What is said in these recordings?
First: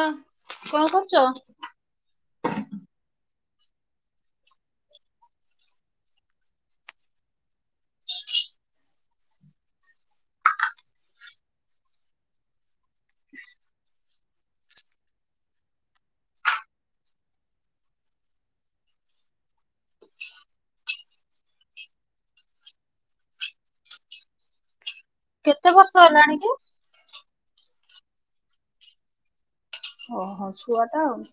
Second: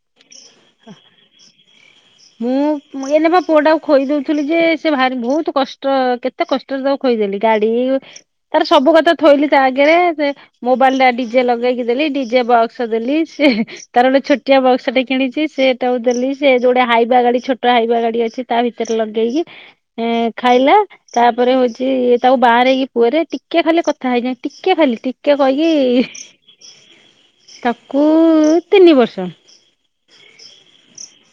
ହ କଣ କରୁଛ? ମୁଁ ଏ ନେ ବା ପୁଅ ଟାକୁ ଖୋଇଦଉଥିଲି ଯେ ସେ ଭାରି ବହୁତ କଷ୍ଟ କେତେ? କେତେ କଷ୍ଟରେ ତାକୁ ଖୋଇଦେଲି ଗାଡି ତାର ସବୁ କଥା ଥୋଇଲି ତା ଆଗରେ ସେ ମୋବାଇଲ ଟା ଡିଜେ ଲଗେଇକି ଦେଲି ଡିଜେ ବକ୍ସ ଦେଲି ସେ ତାର ଗୋଟେ ଛୋଟିଆ ବକ୍ସଟେ କିଣିଛି ସେ ତାକୁ ଦେଲି ସେ ଯୋଉଟେ ହାଇୱା ଗାଡି ଛୋଟ ହାଇୱା ଗାଡି ଅଛି। ତା ଭିତରେ ଲଗେଇକି ଇଁ ଖାଇଲା। ତାପରେ ହଉଛି ତାକୁ ବାରେଇକି ପୁଅରେ ଟିକେ ଖାଲି କଥା ହେଇଯାଇ ଟିକେ ଖାଲି ଟି ଟିକେ କହକି କେତେ ବର୍ଷ ହେଲାଣି କି? ତାକୁ ତିନି ବର୍ଷ। ଓହୋ ଛୁଆ ଟା ଆଉ।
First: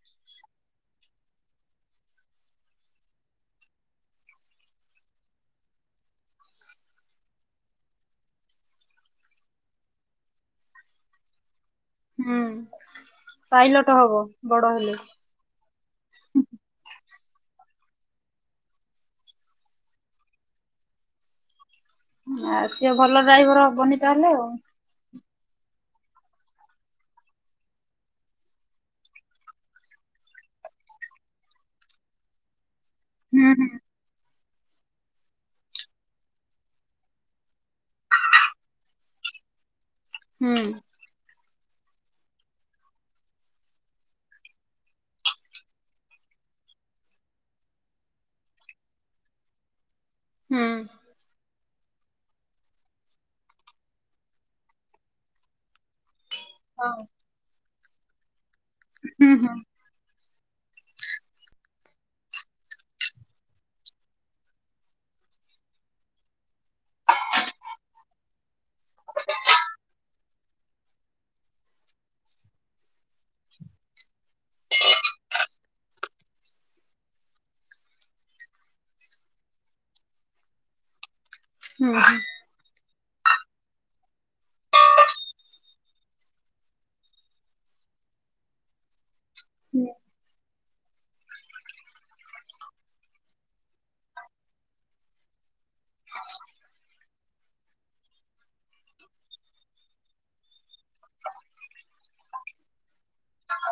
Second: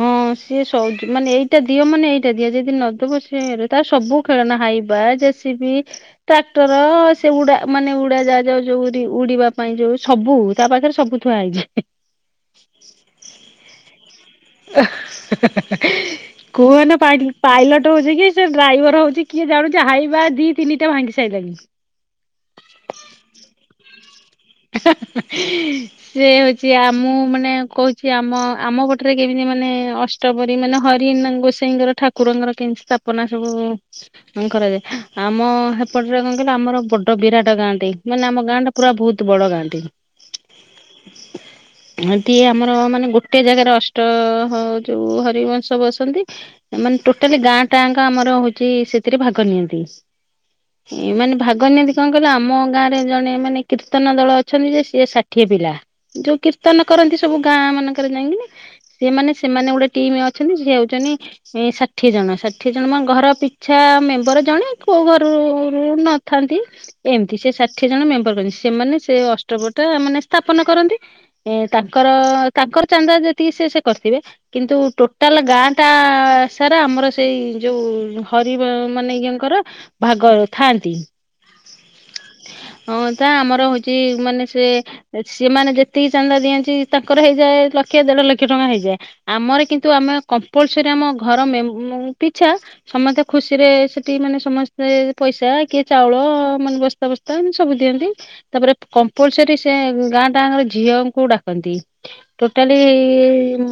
ହଁ ସିଏ ସ ମାନେ ଏଇଟା ଦିଅ ମାନେ ଏଇଟା ଦିଅ ଯଦି ନଦବ ସିଏ ତାର ସବୁ ଖେଳନା ହାଇବା ଜେସିବି। ଟ୍ରାକ୍ଟର ସେ ଉଡା ମାନେ ଉଡାଜାହାଜ ଯାଉ ଯୋଉ ଉଡିବା ପାଇଁ ଯୋଉ ସବୁ ତା ପାଖରେ ସବୁ। ଥୁଆ ହେଇଛି। ହୁଁ ପାଇଲଟ ହବ। ବଡ ହେଲେ। [inaudible] କୁହନା ପାଇଲଟ ହଉଛି କି ସେ ଡ୍ରାଇଭର ହଉଛି କିଏ ଜାଣୁଛି ହାଇବା ଦି ତିନିଟା ଭାଙ୍ଗି ସାଇଲାଣି। ଆ ସିଏ ଭଲ ଡ୍ରାଇଭର ହବନି ତାହେଲେ ଆଉ। [inaudible] ସେ ହଉଛି ଆ ମୁଁ ମାନେ କହୁଛି ଆମ ଆମ ପଟରେ କେମିତି ମାନେ ଅ। ଷ୍ଟପରି ମାନେ ହରି ଗୋସାଇଙ୍କର ଠାକୁରଙ୍କର କେମତି ସ୍ଥାପନା ସବୁ। ହୁଁ ହୁଁ କଣ କରାଯାଏ ଆମ ସେପଟରେ କଣ କହିଲ ଆମର ବଡ ବିରାଟ ଗାଁ ଟେ ମାନେ ଆମ ଗାଁ ଟା ପୁରା ବହୁତ। ବଡ ଗାଁ ଟେ। ହୁଁ। [inaudible] ଦିଏ ଆମର ମାନେ ଗୋଟେ ଜାଗାରେ ଅଷ୍ଟ ଯୋଉ ହରିବଂଶ ବସନ୍ତି। ମାନେ ଟୋଟାଲି ଗାଁ ଟାଁ ଆମର ହଉଛି ସେଥିରେ ଭାଗ ନିଅନ୍ତି। ହୁଁ। ଏ ମାନେ ଭାଗନୀଅନ୍ତି କଣ କହିଲ ଆମ ଗାଁରେ ଜଣେ ମାନେ କିର କୀର୍ତ୍ତନ ଦଳ ଅଛନ୍ତି ଯେ ସିଏ ଷାଠିଏ ପିଲା ଯୋଉ କୀର୍ତ୍ତନ ହଁ। କରନ୍ତି ସବୁ ଗାଁ ମାନଙ୍କରେ ଯାଇକିନି। ସିଏ ହୁଁ ମାନେ ହୁଁ ସେମାନେ ଗୋଟେ ଟିମ୍ ଅଛନ୍ତି ସେଏ ହଉଛନ୍ତି। ଷାଠିଏ ଜଣ ଷାଠିଏ ଜଣ ମାନେ ଘର ପିଛା ମେମ୍ବର ଜଣେ କୋଉ ଘରୁରୁ ନଥାନ୍ତି। ଏମିତି ସେ ଷାଠିଏ ଜଣ ମେମ୍ବର କରନ୍ତି ସେମାନେ ସେ ଅଷ୍ଟପରୀ ଟା ମନେ ସ୍ଥାପନ କରନ୍ତି। ଏ ତାଙ୍କର ତାଙ୍କର ଚାନ୍ଦା ଯେତିକି ସେ ସେ କରିଥିବେ। କିନ୍ତୁ ଟୋଟାଲ ଗାଁ ଟା ସାରା ଆମର ସେଇ ଯୋଉ ହରିବ ମାନେ ଇଏଙ୍କର। ଭାଗ ଥାଆନ୍ତି। ହୁଁ ହୁ। ହଁ ତା ଆମର ହଉଛି ମାନେ ସେ ସେମାନେ ଯେତିକି ଚାନ୍ଦା ଦିଅନ୍ତି ତାଙ୍କର ହେଇଯାଏ ଲଖେ ଦେଢ ଲକ୍ଷ ଟଙ୍କା ହେଇଯାଏ। ଆମର ହୁଁ କିନ୍ତୁ ଆମେ କମ୍ପଲସରି ଆମ ଘର ମେ ମ ପିଛା। ସମତେ ଖୁସି ରେ ସେଠି ମାନେ ସମସ୍ତେ ପଇସା କିଏ ଚାଉଳ ମାନେ ବସ୍ତା ବସ୍ତା ମ ସବୁ ଦିଅନ୍ତି। ତାପରେ କମ୍ପଲସରୀ ସେ ଗାଁ ଟାଙ୍କର ଝିଅଙ୍କୁ ଡାକନ୍ତି। ଟୋଟାଲି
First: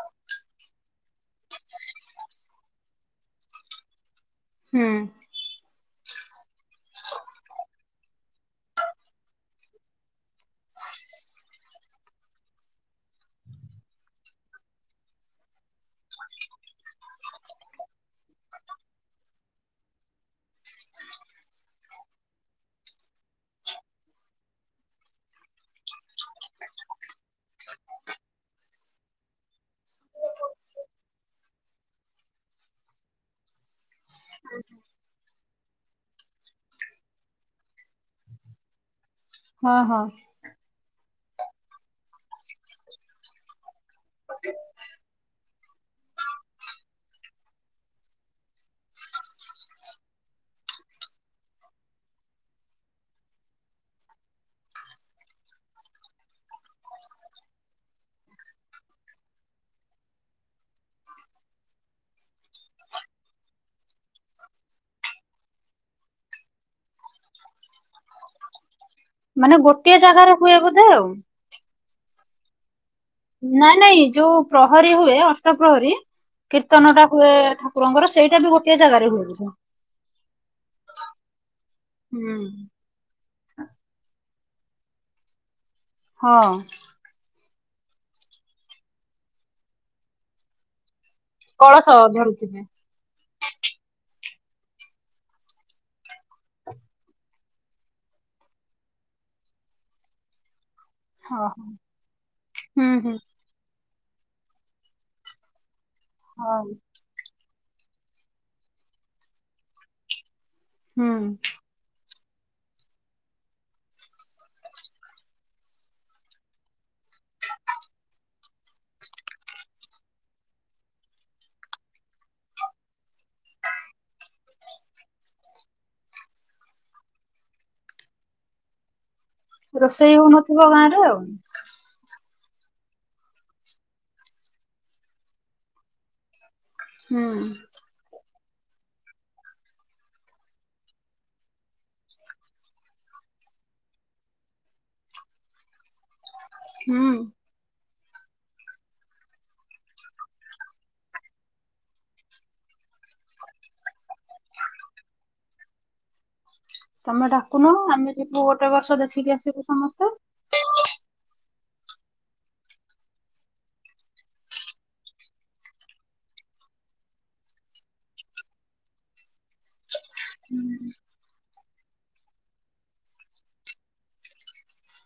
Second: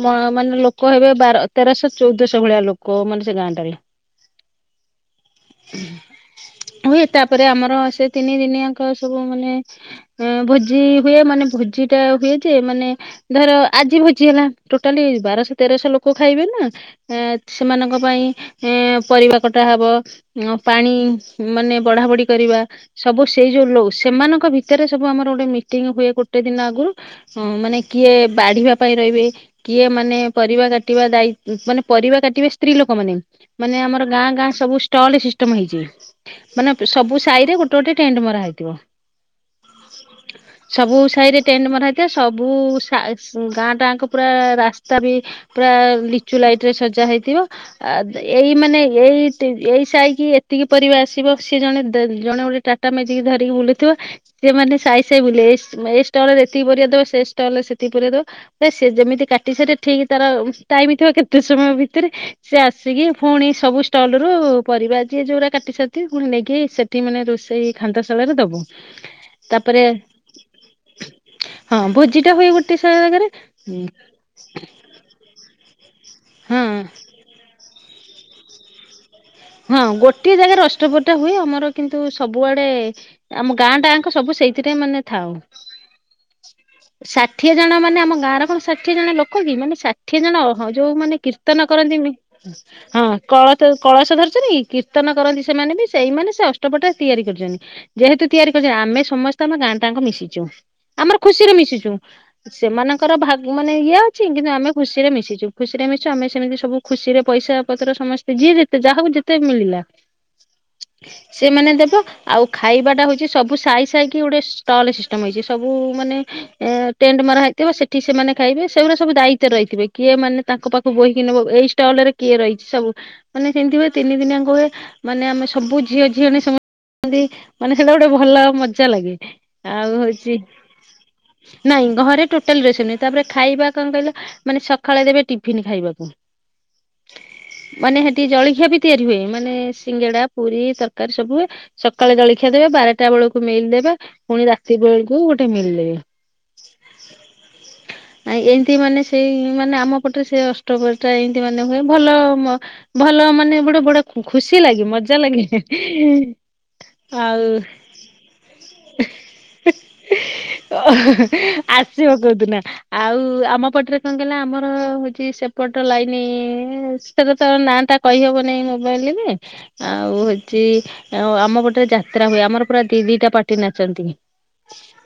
ମାନେ ଲୋକ ହେବେ ବାର ତେରଶହ ଚଉଦଶହ ଭଳିଆ ଲୋ କୋଉ ମାନେ ସେ ଗାଁ ଟାରେ। ହୁଁ। ହୁଏ ତାପରେ ଆମର ସେ ତିନି ଦିନି ଆଙ୍କ ସବୁ ମାନେ ଏଁ ଭୋଜି ହୁଏ ମାନେ ଭୋଜି ଟା ହୁଏ ଯେ ମାନେ ଧର ଆଜି ଭୋଜି ହେଲା ଟୋଟାଲି ବାରଶହ ତେରଶହ ଲୋକ ଖାଇବେ ନା ଏ ସେମାନଙ୍କ ପାଇଁ ଏଁ ପରିବା କଟା ହବ। ଅ ପାଣି ମାନେ ବଢା ବଢି କରିବା ସବୁ ସେଇ ଯୋଉ ଲୋ ସେମାନଙ୍କ ଭିତରେ ସବୁ ଆମର ଗୋଟେ ମିଟିଂ ହୁଏ ଗୋଟେ ଦିନ ଆଗୁରୁ ହଁ ମାନେ କିଏ ବାଢିବା ପାଇଁ ରହିବେ। କିଏ ମାନେ ପରିବା କାଟିବା ଦାଇ ମାନେ ପରିବା କାଟିବା ସ୍ତ୍ରୀ ଲୋକ ମାନେ-ମାନେ ଆମ ଗାଁ-ଗାଁ ସବୁ ଷ୍ଟଲ ସିଷ୍ଟମ୍ ହେଇଚି ମାନେ ସବୁ ସାହିରେ ଗୋଟେ-ଗୋଟେ ଟେଣ୍ଟ ମରା ହେଇଥିବ। ହଁ-ହଁ। ସବୁ ସାହିରେ ଟେଣ୍ଟ ମରା ହେଇଥାଏ ସବୁ ସା ଗାଁ ଟାଁ କ ପୁରା ରାସ୍ତା ବି ପ୍ରାୟ ଲିଚୁ ଲାଇଟ୍ ରେ ସଜା ହେଇଥିବ। ଆ ଏଇ ମାନେ ଏଇ ଏଇ ସାହିକି ଏତିକି ପରିବା ଆସିବ ସିଏ ଜଣେ-ଜଣେ ବୋଲି ଟାଟା ମେଜିକ ଧରିକି ବୁଲୁ ଥିବ ସିଏ ମାନେ ସାହି-ସାହି ବୁଲେ ଏଇ ଷ୍ଟଲ୍ ରେ ଏତିକି ପରିବା ଦବ ସେ ଷ୍ଟଲ୍ ରେ ସେତିକି ପରିବା ଦବ ସେ ଯେମିତି କାଟି ସାରିବେ ଠିକ୍ ତାର ଟାଇମ୍ ଥିବ କେତେ ସମୟ ଭିତରେ ସିଏ ଆସିକି ଫୁଣି ସବୁ ଷ୍ଟଲ୍ ରୁ ପରିବା ଯିଏ ଯୋଉ ଗୁରା କାଟି ସାରିଥିବେ, ପୁଣି ନେଇକି ସେ ଠି ମାନେ ରୋଷେଇ ଖାନ୍ଦାଶାଳରେ ଦବ। ମାନେ ତାପରେ ଗୋଟିଏ ଜାଗାରେ ହୁଏ ବୋଧେ ଆଉ। ହଁ ଭୋଜି ଟା ହୁଏ ଗୋଟେ [unintelligible] ନାଇଁ-ନାଇଁ ଯୋଉ ପ୍ରହରୀ ହୁଏ ଅଷ୍ଟପ୍ରହରୀ ହଁ କୀର୍ତ୍ତନ୍ ଟା ହୁଏ ଠାକୁରଙ୍କର ସେଇଟା ବି ଗୋଟେ ଜାଗାରେ ହୁଏ। ହଁ ଗୋଟିଏ ଜାଗାରେ ଅଷ୍ଟପହରି ଟା ହୁଏ ଆମର କିନ୍ତୁ ହୁଁ ସବୁଆଡେ ଆମ ଗାଁ ଟାଙ୍କ ସବୁ ସେଇଥିରେ ମାନେ ଥାଉ। ହଁ। ଷାଠିଏ ଜଣ ମାନେ ଆମ ଗାଁର କଣ ଷାଠିଏ ଜଣ ଲୋକ କି ମାନେ ଷାଠିଏ ଜଣ ଅହ ଯୋଉ ମାନେ କୀର୍ତ୍ତନ କଳସ କରନ୍ତିନି ଧରୁଥିବେ। ହଁ କଳସ ଯୋଉ କଳସ ଧରି [unintelligible] କୀର୍ତ୍ତନ କରନ୍ତି ସେମାନେ ବି ସେଇମାନେ ସେ ଅଷ୍ଟପ୍ରହରୀ ଟା ତିଆରି କରଚନ୍ତି। ଯେହେତୁ ତିଆରି କରିଚନ୍ତି ଆମେ ସମସ୍ତେ ଆମ ଗାଁ ଟାଙ୍କ ମିଶିଚୁ। ଆମର ହଁ ଖୁସିରେ ହଁ ମିଶିଚୁ ହୁଁ ସେମାନଙ୍କର ହୁଁ ଭାଗ ମାନେ ଇଏ ଅଛି କିନ୍ତୁ ଆମେ ଖୁସିରେ ମିଶିଚୁ। ଖୁସି ରେ ମିଶୁଚୁ ଆମେ ସେମିତି ହଁ ସବୁ ଖୁସିରେ ପଇସା ପତ୍ର ସମସ୍ତେ ଯିଏ ଯେତେ ଯାହାକୁ ଯେ ତେ ମିଳିଲା ହୁଁ। [inaudible] ଆଉ ଖାଇବାଟା ହଉଚି ସବୁ ସାହି-ସାହି କି ଗୋଟେ ଷ୍ଟଲ୍ ସିଷ୍ଟମ୍ ହେଇଚି, ସବୁ ମାନେ ଏଁ ଟେଣ୍ଟ ମରା ହେଇଥିବ ସେଠି ସେମାନେ ଖାଇବେ, ସେଗୁରା ସବୁ ଦାୟିତ୍ୱରେ ରହିଥିବେ କିଏ ମାନେ ତାଙ୍କ ପାଖକୁ ବୋହିକି ନବ ଏଇ ଷ୍ଟଲ୍ ରେ କିଏ ରହିଚି ସବୁ ମାନେ ସେମ୍ତି ହୁଏ ତିନି ଦିନି ଯାକ ହୁଏ ମାନେ ଆମେ ସବୁ ଝିଅ ଝିଅଣି [unintelligible] [unintelligible] ମାନେ ସେଇଟା ଗୋଟେ ଭଲ ମଜ୍ଜା ଲାଗେ। ଆଉ ରୋଷେଇ ହଉଛି ହଉନଥିବ ଗାଁ ରେ ଆଉ। ନାଇଁ ଘରେ ଟୋଟାଲି ରୋଷେଇ ନାହିଁ, ତାପରେ ଖାଇବା କଣ କହିଲ ମାନେ ସଖାଳେ ଦେବେ ଟିଫିନି ଖାଇବାକୁ। ହୁଁ। ମାନେ ସେଠି ଜଳଖିଆ ବି ତିଆରି ହୁଏ, ମାନେ ସିଙ୍ଗେଡା, ପୁରୀ, ତରକାରୀ ସବୁ ହୁଏ। ସକାଳେ ଜଳଖିଆ ଦେବେ, ବାରଟା ବେଳକୁ ମିଲ୍ ଦେବେ ପୁଣି ରାତି ବେଳକୁ ଗୋଟେ ମିଲ୍ ଦେବେ। ହୁଁ। [inaudible] ନାଇଁ ଏନ୍ତି ମାନେ ସେଇ ମାନେ ଆମ ପଟରେ ସେ ଅଷ୍ଟପ୍ରହରୀ ଟା ଏନ୍ତି ମାନେ ହୁଏ ଭଲ ଭଲ ମାନେ ବଡ- ବଡ ଖୁସି ଲାଗେ ମଜ୍ଜା ଲାଗେ। ତମେ ଆଉ ଡାକୁନ ଆମେ ଯିବୁ ଗୋଟେ ବର୍ଷ ଦେଖିକି ଆସିବୁ ସମସ୍ତେ। ଓହୋଃ ଆସିବ କୋଉଦିିନ। ଆଉ ଆମ ପଟରେ କଣ କହିଲ ଆମର ହଉଛି ସେପଟ ଲାଇନ ସେଟା ତ ନାଁ ଟା କହି ହେବନାହିଁ ମୋବାଇଲରେ ଆଉ ହଉଛି ଆଉ ଆମ ପଟେ ଯାତ୍ରା ହୁଏ, ଆମର ପୁରା ଦି ଦିଇଟା ପାର୍ଟି ନାଚନ୍ତି।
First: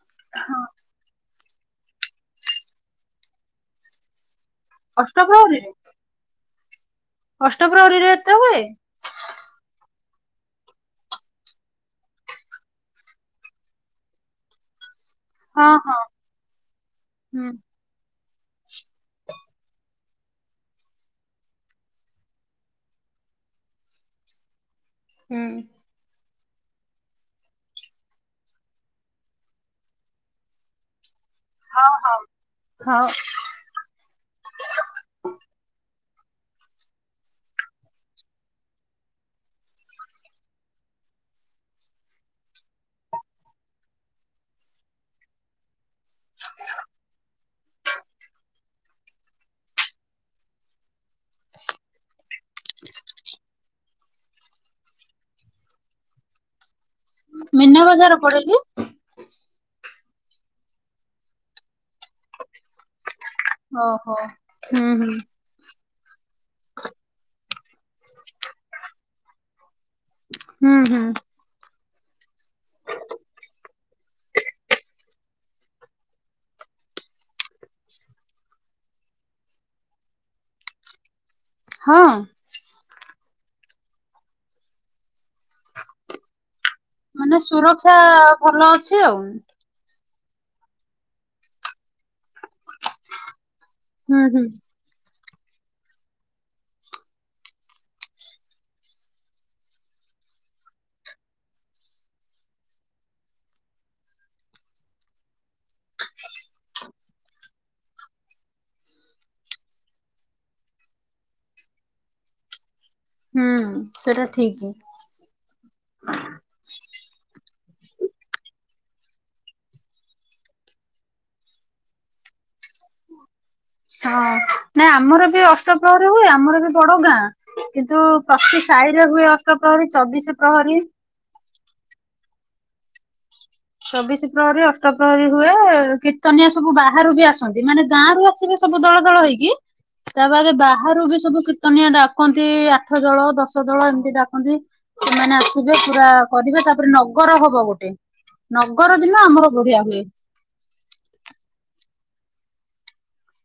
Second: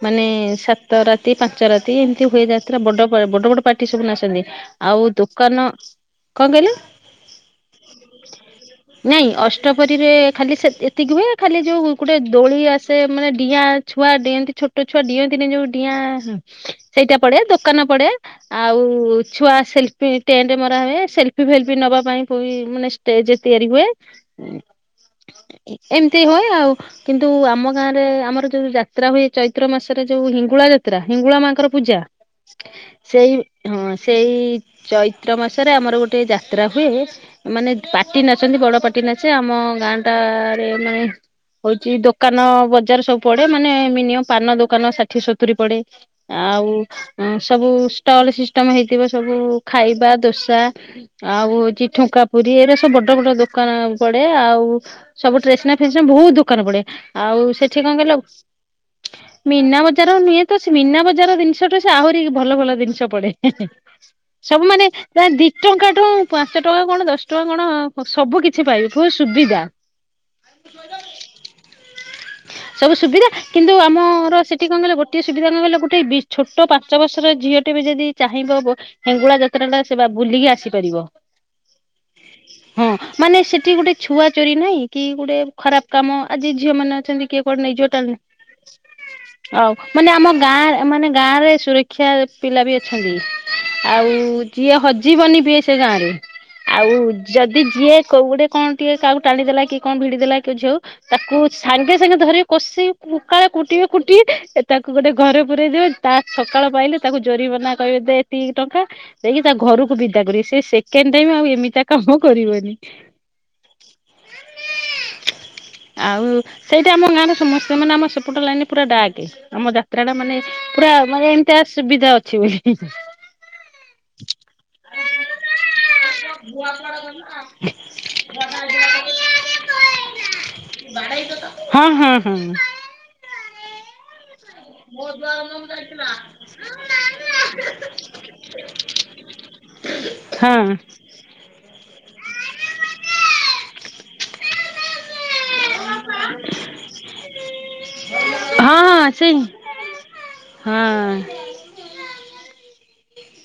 ମାନେ ହଁ ସାତ ରାତି ପାଞ୍ଚ ରାତି ଏମିତି ହୁଏ ଯାତ୍ରା ବଡ ବଡବଡ ପାର୍ଟି ସବୁ ନାଚନ୍ତି। ଆଉ ଦୋକାନ, ଅଷ୍ଟପ୍ରହରୀରେ କଣ କହିଲ? ଅଷ୍ଟପ୍ରହରୀରେ ଏତେ ହୁଏ? ନାଇଁ ଅଷ୍ଟପରୀରେ ଖାଲି ଏତିକି ହୁଏ ଖାଲି ଯୋଉ ଗୋଟେ ଦୋଳି ଆସେ ମାନେ ଡିଆଁ ଛୁଆ ଡିଅନ୍ତି ଛୋଟ ଛୁଆ ଡିଅନ୍ତିନି ଯୋଉ ହଁ ଡିଆଁ ହଁ ସେଇଟା ପଡେ, ହୁଁ। ଦୋକାନ ପଡେ ଆଉ ଛୁଆ ସେଲଫି ଟେଣ୍ଟ ମରା ହୁଏ ସେଲଫି- ଫେଲଫି ନବା ପାଇଁ ମାନେ ସ୍ଟେଜ୍ ତିଆରି ହୁଏ। ହୁଁ। ଏମିତି ହଏ ଆଉ। କିନ୍ତୁ ଆମ ଗାଁ ରେ ଆମର ଯୋଉ ଯାତ୍ରା ହୁଏ ଚୈତ୍ର ମାସରେ ଯୋଉ ହିଙ୍ଗୁଳା ଯାତ୍ରା, ହିଙ୍ଗୁଳା ମା ଙ୍କର ହଉ ପୂଜା, ହଉ ହଉ ସେଇ ହଁ ସେଇ ଚୈତ୍ର ମାସରେ ଆମର ଗୋଟେ ଯାତ୍ରା ହୁଏ ମାନେ ପାାର୍ଟି ନାଚନ୍ତି ବଡ ପାଟି ନାଚେ। ଆମ ଗାଁ ଟାରେ ମାନେ ହଉଛି ଦୋକାନ ବଜାର ସବୁ ପଡେ ମାନେ ମିନିମମ ପାନ ଦୋକାନ ଷାଠିଏ ସତୁରିୀ ପଡେ ଆଉ ଏଁ ସବୁ ଷ୍ଟଲ ସିଷ୍ଟମ ହେଇଥିବ ସବୁ ଖାଇବା ଦୋସା ଆଉ ହଉଛି ଠୁଙ୍କା ପୁରୀ ଏରା ସ ସବୁ ବଡ ବଡ ଦୋକାନ ପଡେ। ଆଉ ସବୁ ଟ୍ରେସନାରି - ଫ୍ରେସନାରି ବହୁତ ଦୋକାନ ପଡେ। ଆଉ ମୀନା ସେଠି କଣ ବଜାର କହିଲ ପଡେ କି ମୀନା ବଜାର ନୁହେଁ ତ ସେ ମୀନା ବଜାର ଜିନିଷ ଠୁ ସେ ଆହୁରି ଭଲ ଭଲ ଜିନିଷ ପଡେ। ଓହୋ। ହୁଁ ସବୁମାନେ ହୁଁ [unintelligible] ଟଙ୍କାଠୁ ପାଞ୍ଚ ଟଙ୍କା କଣ ଦଶ ଟଙ୍କା କଣ ସବୁ କିଛି ପାଇବେ ବହୁ ସୁବିଧା। ହୁଁ ହୁଁ ସବୁ ସୁବିଧା କିନ୍ତୁ ଆମର ସେଠି କଣ କହିଲେ ଗୋଟିଏ ସୁବିଧା କଣ କହିଲ ଗୋଟେ ଛୋଟ ପା ପାଞ୍ଚ ବର୍ଷର ଝିଅଟେ ବି ଯଦି ଚାହିଁବ ହେଙ୍ଗୁଳା ଯାତ୍ରା ଟା ସେ ବା ବୁଲିକି ଆସିପାରିବ। ହଁ? ହଁ ମାନେ ସେଠି ଗୋଟେ ଛୁଆ ଚୋରି ନାହିଁ କି ଗୋଟେ ଖରାପ କାମ ଆଜି ଝିଅ ମାନେ ଅଛନ୍ତି କିଏ କୁଆଡେ ନେଇଯିବ ସୁରକ୍ଷା ଭଲ ଅଛି ଆଉ। ଟା ଆଉ ମାନେ ଆମ ଗାଁ ମାନେ ଗାଁ ରେ ସୁରକ୍ଷା ପିଲା ବି ଅଛନ୍ତି। ଆଉ ହୁଁ ହୁଁ ଯିଏ ହଜିବନି ବିଏ ସେ ଗାଁ ରେ। ଆଉ ଯଦି ଯିଏ କୋଉ ଗୋଟେ କଣ ଟିକେ କାହାକୁ ଟାଣିଦେଲା କି କଣ ଭିଡି ଦେଲା କୋଉ ଝିଅକୁ ତାକୁ ସାଙ୍ଗେ ସାଙ୍ଗେ ଧରି କଷିକି କଂକାଳେ କୁଟିବେ କୁଟିବେ ତାକୁ ଗୋଟେ ଘରେ ପୁରେଇ ଦେବେ ତା ସକାଳ ପାଇଲେ ତାକୁ ଜୋରିିମନା କହିବେ ଦେ ଏତିିକି ଟଙ୍କା ଯାଇକି ତା ଘରକୁ ବିଦା କରିବେ, ସେ ସେକଣ୍ଡ ଟାଇମ ଆଉ ଏମିତିଆ କାମ କରିବନି। ହୁଁ ସେଟା ଠିକି। ଆଉ ସେଇଠି ଆମ ଗାଁରେ ସମସ୍ତେ ମାନେ ଆମ ସେପଟ ଲାଇନିରେ ପୁରା ଡାକେ। ଆମ ଯାତ୍ରା ଟା ମାନେ ପୁରା ମାନେ ଏମିତିଆ ସୁବିଧା ଅଛି ବୋଲି। ହଁ ନାଇଁ ଆମର ବି ଅଷ୍ଟପ୍ରହରୀ ହୁଏ, ଆମର ବି ବଡ ଗାଁ। କିନ୍ତୁ ପ୍ରତି ସାହିରେ ହୁଏ ଅଷ୍ଟପ୍ରହରୀ, ଚବିଶି ପ୍ରହରୀ ହୁଁ ହୁଁ ହୁଁ। ଚବିଶି ପ୍ରହରୀ ଅଷ୍ଟ ପ୍ରହରୀ ହୁଏ କୀର୍ତ୍ତନିଆ ସବୁ ବାହାରୁ ବି ଆସନ୍ତି ମାନେ ଗାଁରୁ ଆସିବେ ସବୁ ଦଳ ଦଳ ହେଇକି ହଁ ତାବାଦେ ହଁ ବାହାରୁ ବି ସବୁ କୀର୍ତନିଆ ଡାକନ୍ତି ଆଠଦଳ ଦଶଦଳ ଏମିତି ଡାକ ନ୍ତି ସେମାନେ ଆସିବେ ପୁରା କରିବେ ତାପରେ ନଗର ହବ ଗୋଟେ। ନଗର ହଁ ଦିନ ସେଇ ଆମର ବଢିଆ ହୁଏ। ହଁ।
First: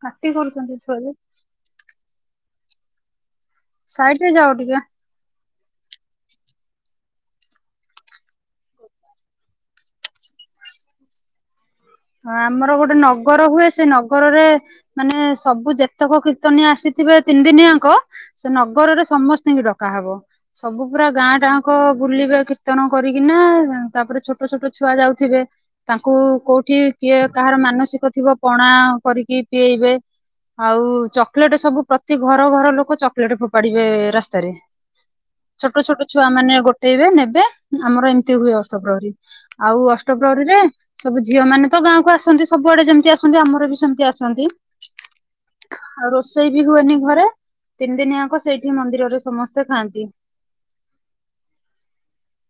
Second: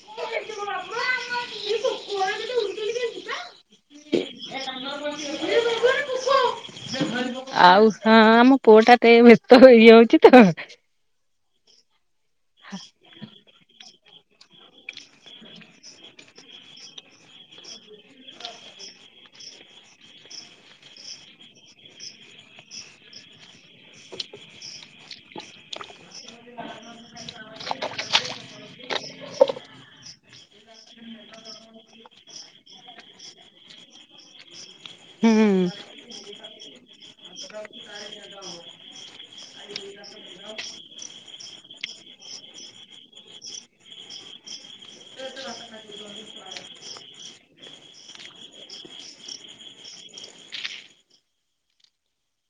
ପାଟି କରୁଚନ୍ତି ଉପରେ। [unintelligible] ସାାଇଟ ହେଇ ଯାଅ ଟିକେ। [unintelligible] ଆଉ ହଁ ଆମ ପୁଅ ଟା ଟିକେ ବ୍ୟସ୍ତ ଇଏ ହଉଚି ତ। ହଁ ଆମର ଗୋଟେ ନଗର ହୁଏ ସେ ନଗରରେ ମାନେ ସବୁ ଯେତକ କୀର୍ତ୍ତନୀଆ ଆସିଥିବେ ତିନି ଦିନିଆଁକ ସେ ନଗରରେ ସମସ୍ତିଙ୍କି ଡକାହବ। ସବୁ ପୁରା ଗାଁ ଟାଙ୍କ ବୁଲିବେ କୀର୍ତ୍ତନ କରିକିନା ତାପରେ ଛୋଟ ଛୋଟ ଛୁଆ ଯାଉଥିବେ। ତାଙ୍କୁ କୋଉଠି କିଏ କାହାର ମାନସିକ ଥିବ ପଣା କରିକି ପିଏଇବେ। ଆଉ ଚକଲେଟ ସବୁ ପ୍ରତି ଘର ଘର ଲୋକ ଚକଲେଟ ଫୋପାଡିବେ ରାସ୍ତାରେ। ହୁଁ ଛୋଟୋ ଛୋଟୋ ଛୁଆ ମାନେ ଗୋଟେଇବେ ନେବେ, ଆମର ଏମିତି ହୁଏ ଅଷ୍ଟପ୍ରହରୀ। ଆଉ ଅଷ୍ଟପ୍ରହରୀରେ ସବୁ ଝିଅମାନେ ତ ଗାଁକୁ ଆସନ୍ତି ସବୁଆଡେ ଯେମିତି ଆସନ୍ତି ଆମର ବି ସେମିତି ଆସନ୍ତି। ଆଉ ରୋଷେଇ ବି ହୁଏନି ଘରେ ତିନି ଦିନି ଆଙ୍କ ସେଇଠି ମନ୍ଦିରରେ ସମସ୍ତେ ଖାଆନ୍ତି।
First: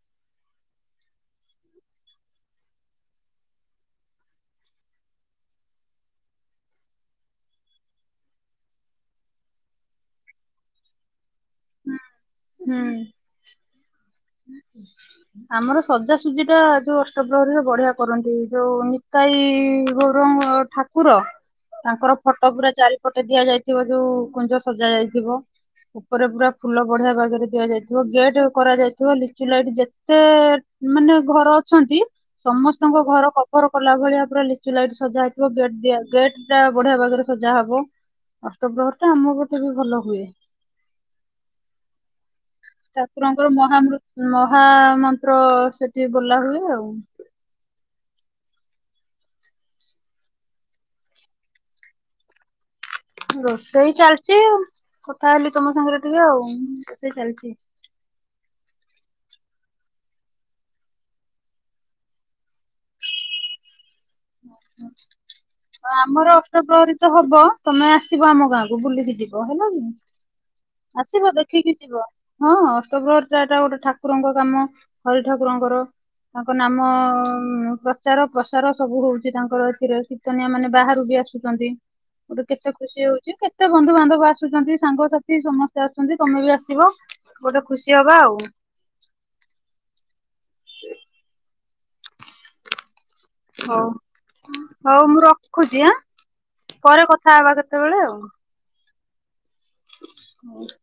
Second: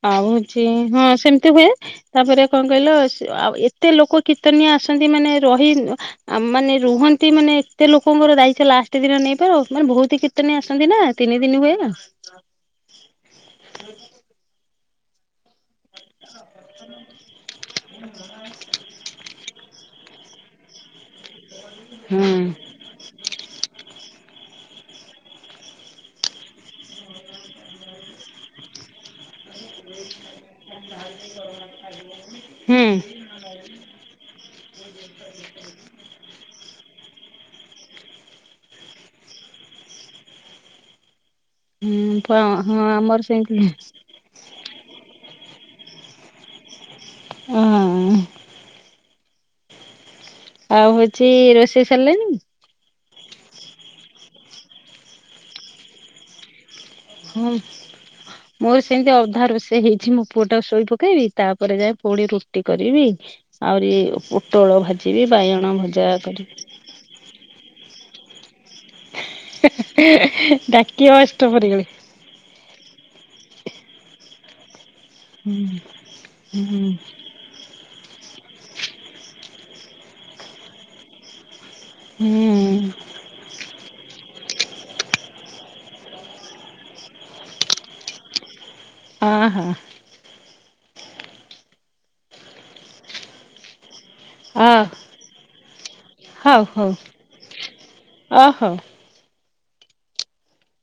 ଆଉ ଏଠି ହଁ ସେମିତି ହୁଏ। ତାପରେ କଣ କହିଲ ସେ-ଆଉ ଏତେ ଲୋକ କୀର୍ତ୍ତନୀୟ ଆସନ୍ତି ମାନେ ରହି ଉଁ ଆ-ମାନେ ରୁହନ୍ତି ମାନେ ଏତେ ଲୋକଙ୍କର ଦାୟିତ୍ଵ ଲାଷ୍ଟେ ଦିନ ନେଇପାର ମାନେ ବହୁତ କୀର୍ତ୍ତନୀଆ ଆସନ୍ତି ନା। ତିନି ଦିନି ହୁଏ ନା। ହୁଁ। ଆମର ସଜାସୁଜି ଟା ଯୋଉ ଅଷ୍ଟପ୍ରହରୀରେ ବଢିଆ କରନ୍ତି। ଯୋଉ ନିତାଇ ଗୌରଙ୍ଗ ଠାକୁର ତାଙ୍କର ହୁଁ ଫଟୋ ପୁରା ଚାରି ପଟେ ଦିଆଯାଇଥିବ ଯୋଉ କୁଞ୍ଜ ସଜା ଯାଇଥିବ। ଉପରେ ପୁରା ଫୁଲ ବଢିଆ ବାଗେରେ ଦିଆଯାଇଥିବ ଗେଟ୍ କରାଯାଇଥିବ ଲିଚୁ ଲାଇଟ୍ ଯେତେ ମାନେ ଘରଅଛନ୍ତି ହୁଁ ସମସ୍ତଙ୍କ ଘର କଭର କଲା ଭଳିଆ ପୁରା ଲିଚୁ ଲାଇଟ୍ ସଜା ହେଇଥିବ ଗେଟ୍ ଦିଆଯ ଗେଟ୍ ଟା ବଢିଆ ବାଗେରେ ସଜାହବ। ଅଷ୍ଟପ୍ରହରୀ ତ ଆମ ପଟେ ବି ଭଲହୁଏ। ହୁଁ ପାଁ ଆମର ସେଇଁତି ହେଇଚି। ମହା ମନ୍ତ୍ର ସେଠି ବୋଲାହୁଏ ଆଉ। ହଁ। ଆଉ ହଉଚି ରୋଷେଇ ସାରିଲେଣି? ରୋଷେଇ ଚାଲିଚି ଆ କଥା ହେଲି ତମ ସାଙ୍ଗେରେ ଟିକେ ଆଉ। ରୋଷେଇ ଚାଲିଛି। ହଁ। ମୋର ସେମିତି ଅଧା ରୋଷେଇ ହେଇଚି ମୋ ପୁଅ ଟାକୁ ଶୋଇ ପକେଇବି ତାପରେ ଯାଇଁ ଫୁଣି ରୁଟି କରିବି। ଆଉରି ପୋଟଳ ଭାଜିବି ବାଇଗଣ ଭଜା ଆମର କରିବି। ଅଷ୍ଟପ୍ରହରୀ ତ ହବ ତମେ ଆସିବ ଆମ ଗାଁକୁ। ବୁଲିକି ଯିବ ହେଲା ଡାକିବ ଆସିବ ଦେଖିକି ଅଷ୍ଟପହରିଗଲେ। ଯିବ‌। ହଁ ଅଷ୍ଟପ୍ରହରୀଟା ଏଟା ଗୋଟେ ଠାକୁରଙ୍କ କାମ। ହରି ଠାକୁରଙ୍କର ତାଙ୍କ ହୁଁ ନାମ ଉଁ ପ୍ରଚାର ପ୍ରସାର ସବୁ ହଉଚି ତାଙ୍କର ଏଥିରେ କୀର୍ତ୍ତନିଆ ମାନେ ବାହାରୁ ବି ଆସୁଚନ୍ତି। [unintelligible] କେତେ ହୁଁ ଖୁସି ହଉ କେତେ ବନ୍ଧୁବାନ୍ଧବ ଆସୁଛନ୍ତି ସାଙ୍ଗସାଥି ସମସ୍ତେ ଆସୁଛନ୍ତି ତମେ ବି ଆସିବ। ଗୋଟେ ଖୁସି ହବା ଆଉ। ହ ହଁ! ହଉ ଅ ହଉ ମୁଁ ରଖୁଚି ଆଁ ପରେ କଥା ହେବା କେତେବେଳେ ଆଉ। ଅହ। [unintelligible]